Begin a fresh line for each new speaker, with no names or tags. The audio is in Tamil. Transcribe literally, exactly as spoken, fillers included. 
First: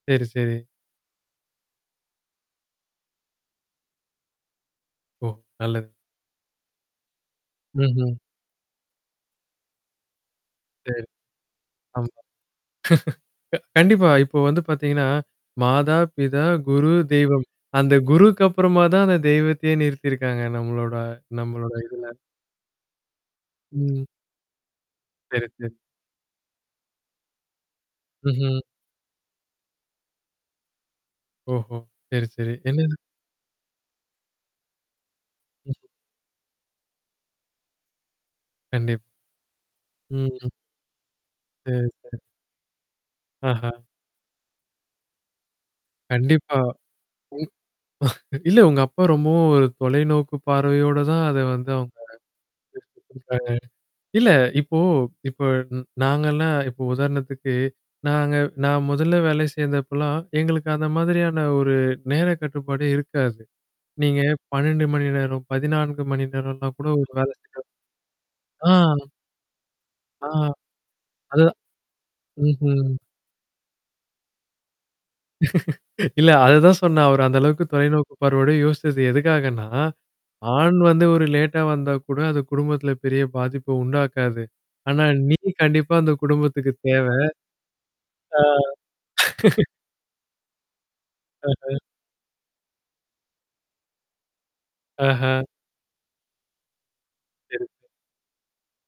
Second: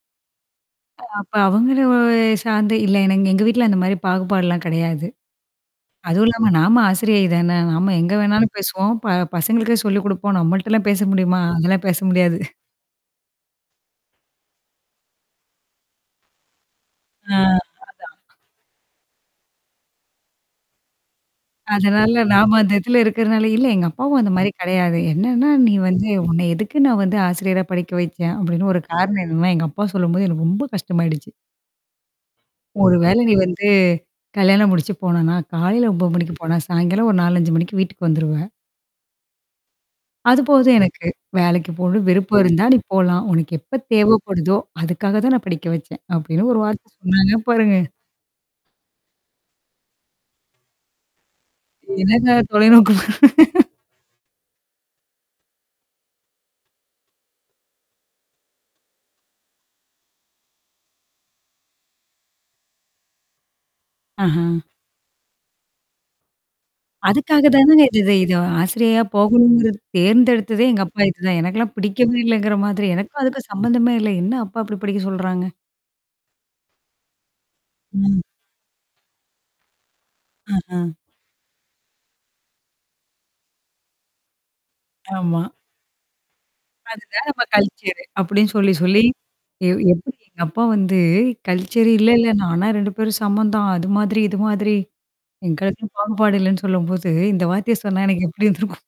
சரி, சரி.
அ அப்ப அவங்கள சார்ந்த இல்ல எனக்கு எங்க வீட்ல அந்த மாரி பாகுபாடுலாம் கிடையாது.
ஓ! நல்லது.
அதுவும் இல்லாம நாம ஆசிரியை தான. நாம
ம்ஹ்ம்.
எங்க வேணாலும் பேசுவோம். ப பசங்களுக்கே சொல்லிக் குடுப்போம். நம்மள்ட்டலாம் பேச
செரி.
முடியுமா? அதெல்லாம் பேச
ஆமா
முடியாது.
அ க கண்டிப்பா. இப்போ வந்து பார்த்தீங்கன்னா, மாதா, பிதா, குரு,
ஆ.
தெய்வம்.
அதா
அந்த குருக்கு அப்புறமா தான் அந்த தெய்வத்தையே நிறுத்திருக்காங்க நம்மளோட, நம்மளோட இதுல.
அதனால நாம அந்த இத்துல இருக்கிறதுனால இல்ல எங்க
ம்.
அப்பாவும் அந்த மாரி கிடையாது.
சரி,
என்னன்னா
சரி.
நீ வந்து உன்ன எதுக்கு நான் வந்து ஆசிரியரா படிக்க வச்சேன்
ம்ஹ்ம்.
அப்படின்னு ஒரு காரணம் என்னன்னா, எங்க அப்பா சொல்லும்போது எனக்கு ரொம்ப கஷ்டமாயிடுச்சு.
ஓஹோ! சரி, சரி
ஒரு
என்னன்ன?
வேலை நீ வந்து கல்யாணம் முடிச்சு போனேனா நான்
ம்.
காலையில மணிக்கு போனே சாய்ங்காலம் ஒரு நாலு, அஞ்சு மணிக்கு வீட்டுக்கு வந்துருவ.
கண்டிப். ம். ம்.
அதுபோதும் எனக்கு வேலைக்கு
சரி,
போனும்னு
சரி.
விருப்பம் இருந்தா நீ போலாம். உனக்கு எப்ப
ஆஹ.
தேவைப்படுதோ, அதுக்காக தான் நான் படிக்க வச்சேன். அப்படின்னு
கண்டிப்பா.
ஒரு வார்த்தை
ம்
சொன்னாங்க பாருங்க.
இல்ல உங்க அப்பா ரொம்பவும் ஒரு தொலைநோக்கு பார்வையோட தான் அத வந்து அவங்க
என்னன்னா தொலைநோக்கு
[unintelligible] குடுக்குறாங்க. இல்ல இப்போ இப்ப நாங்கலாம் இப்போ உதாரணத்துக்கு நாங்க நான் முதல்ல வேலைக்கு சேந்தப்பலாம் எங்களுக்கு அந்த மாதிரியான ஒரு நேர கட்டுப்பாடே இருக்காது. நீங்க
ஆஹ.
பன்னெண்டு மணி நேரம், பதினான்கு மணி நேரம்லாம் கூட ஒரு வேல
அதுக்காக
செய்ய
தானங்க இது இத
ஆ
ஆசிரியையா போகணுங்கறத
ஆ.
தேர்ந்தெடுத்ததே எங்க அப்பா இதுதான்.
அத
எனக்கெல்லாம் பிடிக்கவே இல்லங்கிற
ம்ஹ்ம்.
மாதிரி. எனக்கும் அதுக்கும் சம்மந்தமே இல்ல. என்ன அப்பா இப்படி படிக்க சொல்றாங்க?
இல்ல அததான் சொன்னேன். அவரு அந்த அளவுக்கு தொலைநோக்கு
ம்.
பார்வையோட யோசிச்சது எதுக்காகன்னா ஆண்
அஹ்.
வந்து ஒரு லேட்டா வந்தா கூட அது குடும்பத்தில பெரிய பாதிப்ப உண்டாக்காது. ஆனா நீ
ஆமா.
கண்டிப்பா அந்த குடும்பத்துக்கு தேவ.
அதுதான் நம்ம கல்ச்சரு.
ஆ
அப்டின்னு சொல்லி, சொல்லி. எ எப்படி எங்க அப்பா வந்து
அஹ்.
கல்ச்சரு இல்லல்ல. ஆனா ரெண்டு பேரும் சமம் தான். அது மாதிரி இது மாதிரி.
ஆஹ.
எங்களுக்கு பாகுபாடு இல்லன்னு சொல்லும்போது இந்த
சரி.
வார்த்தைய சொன்னா எனக்கு எப்படி இருந்திருக்கும்?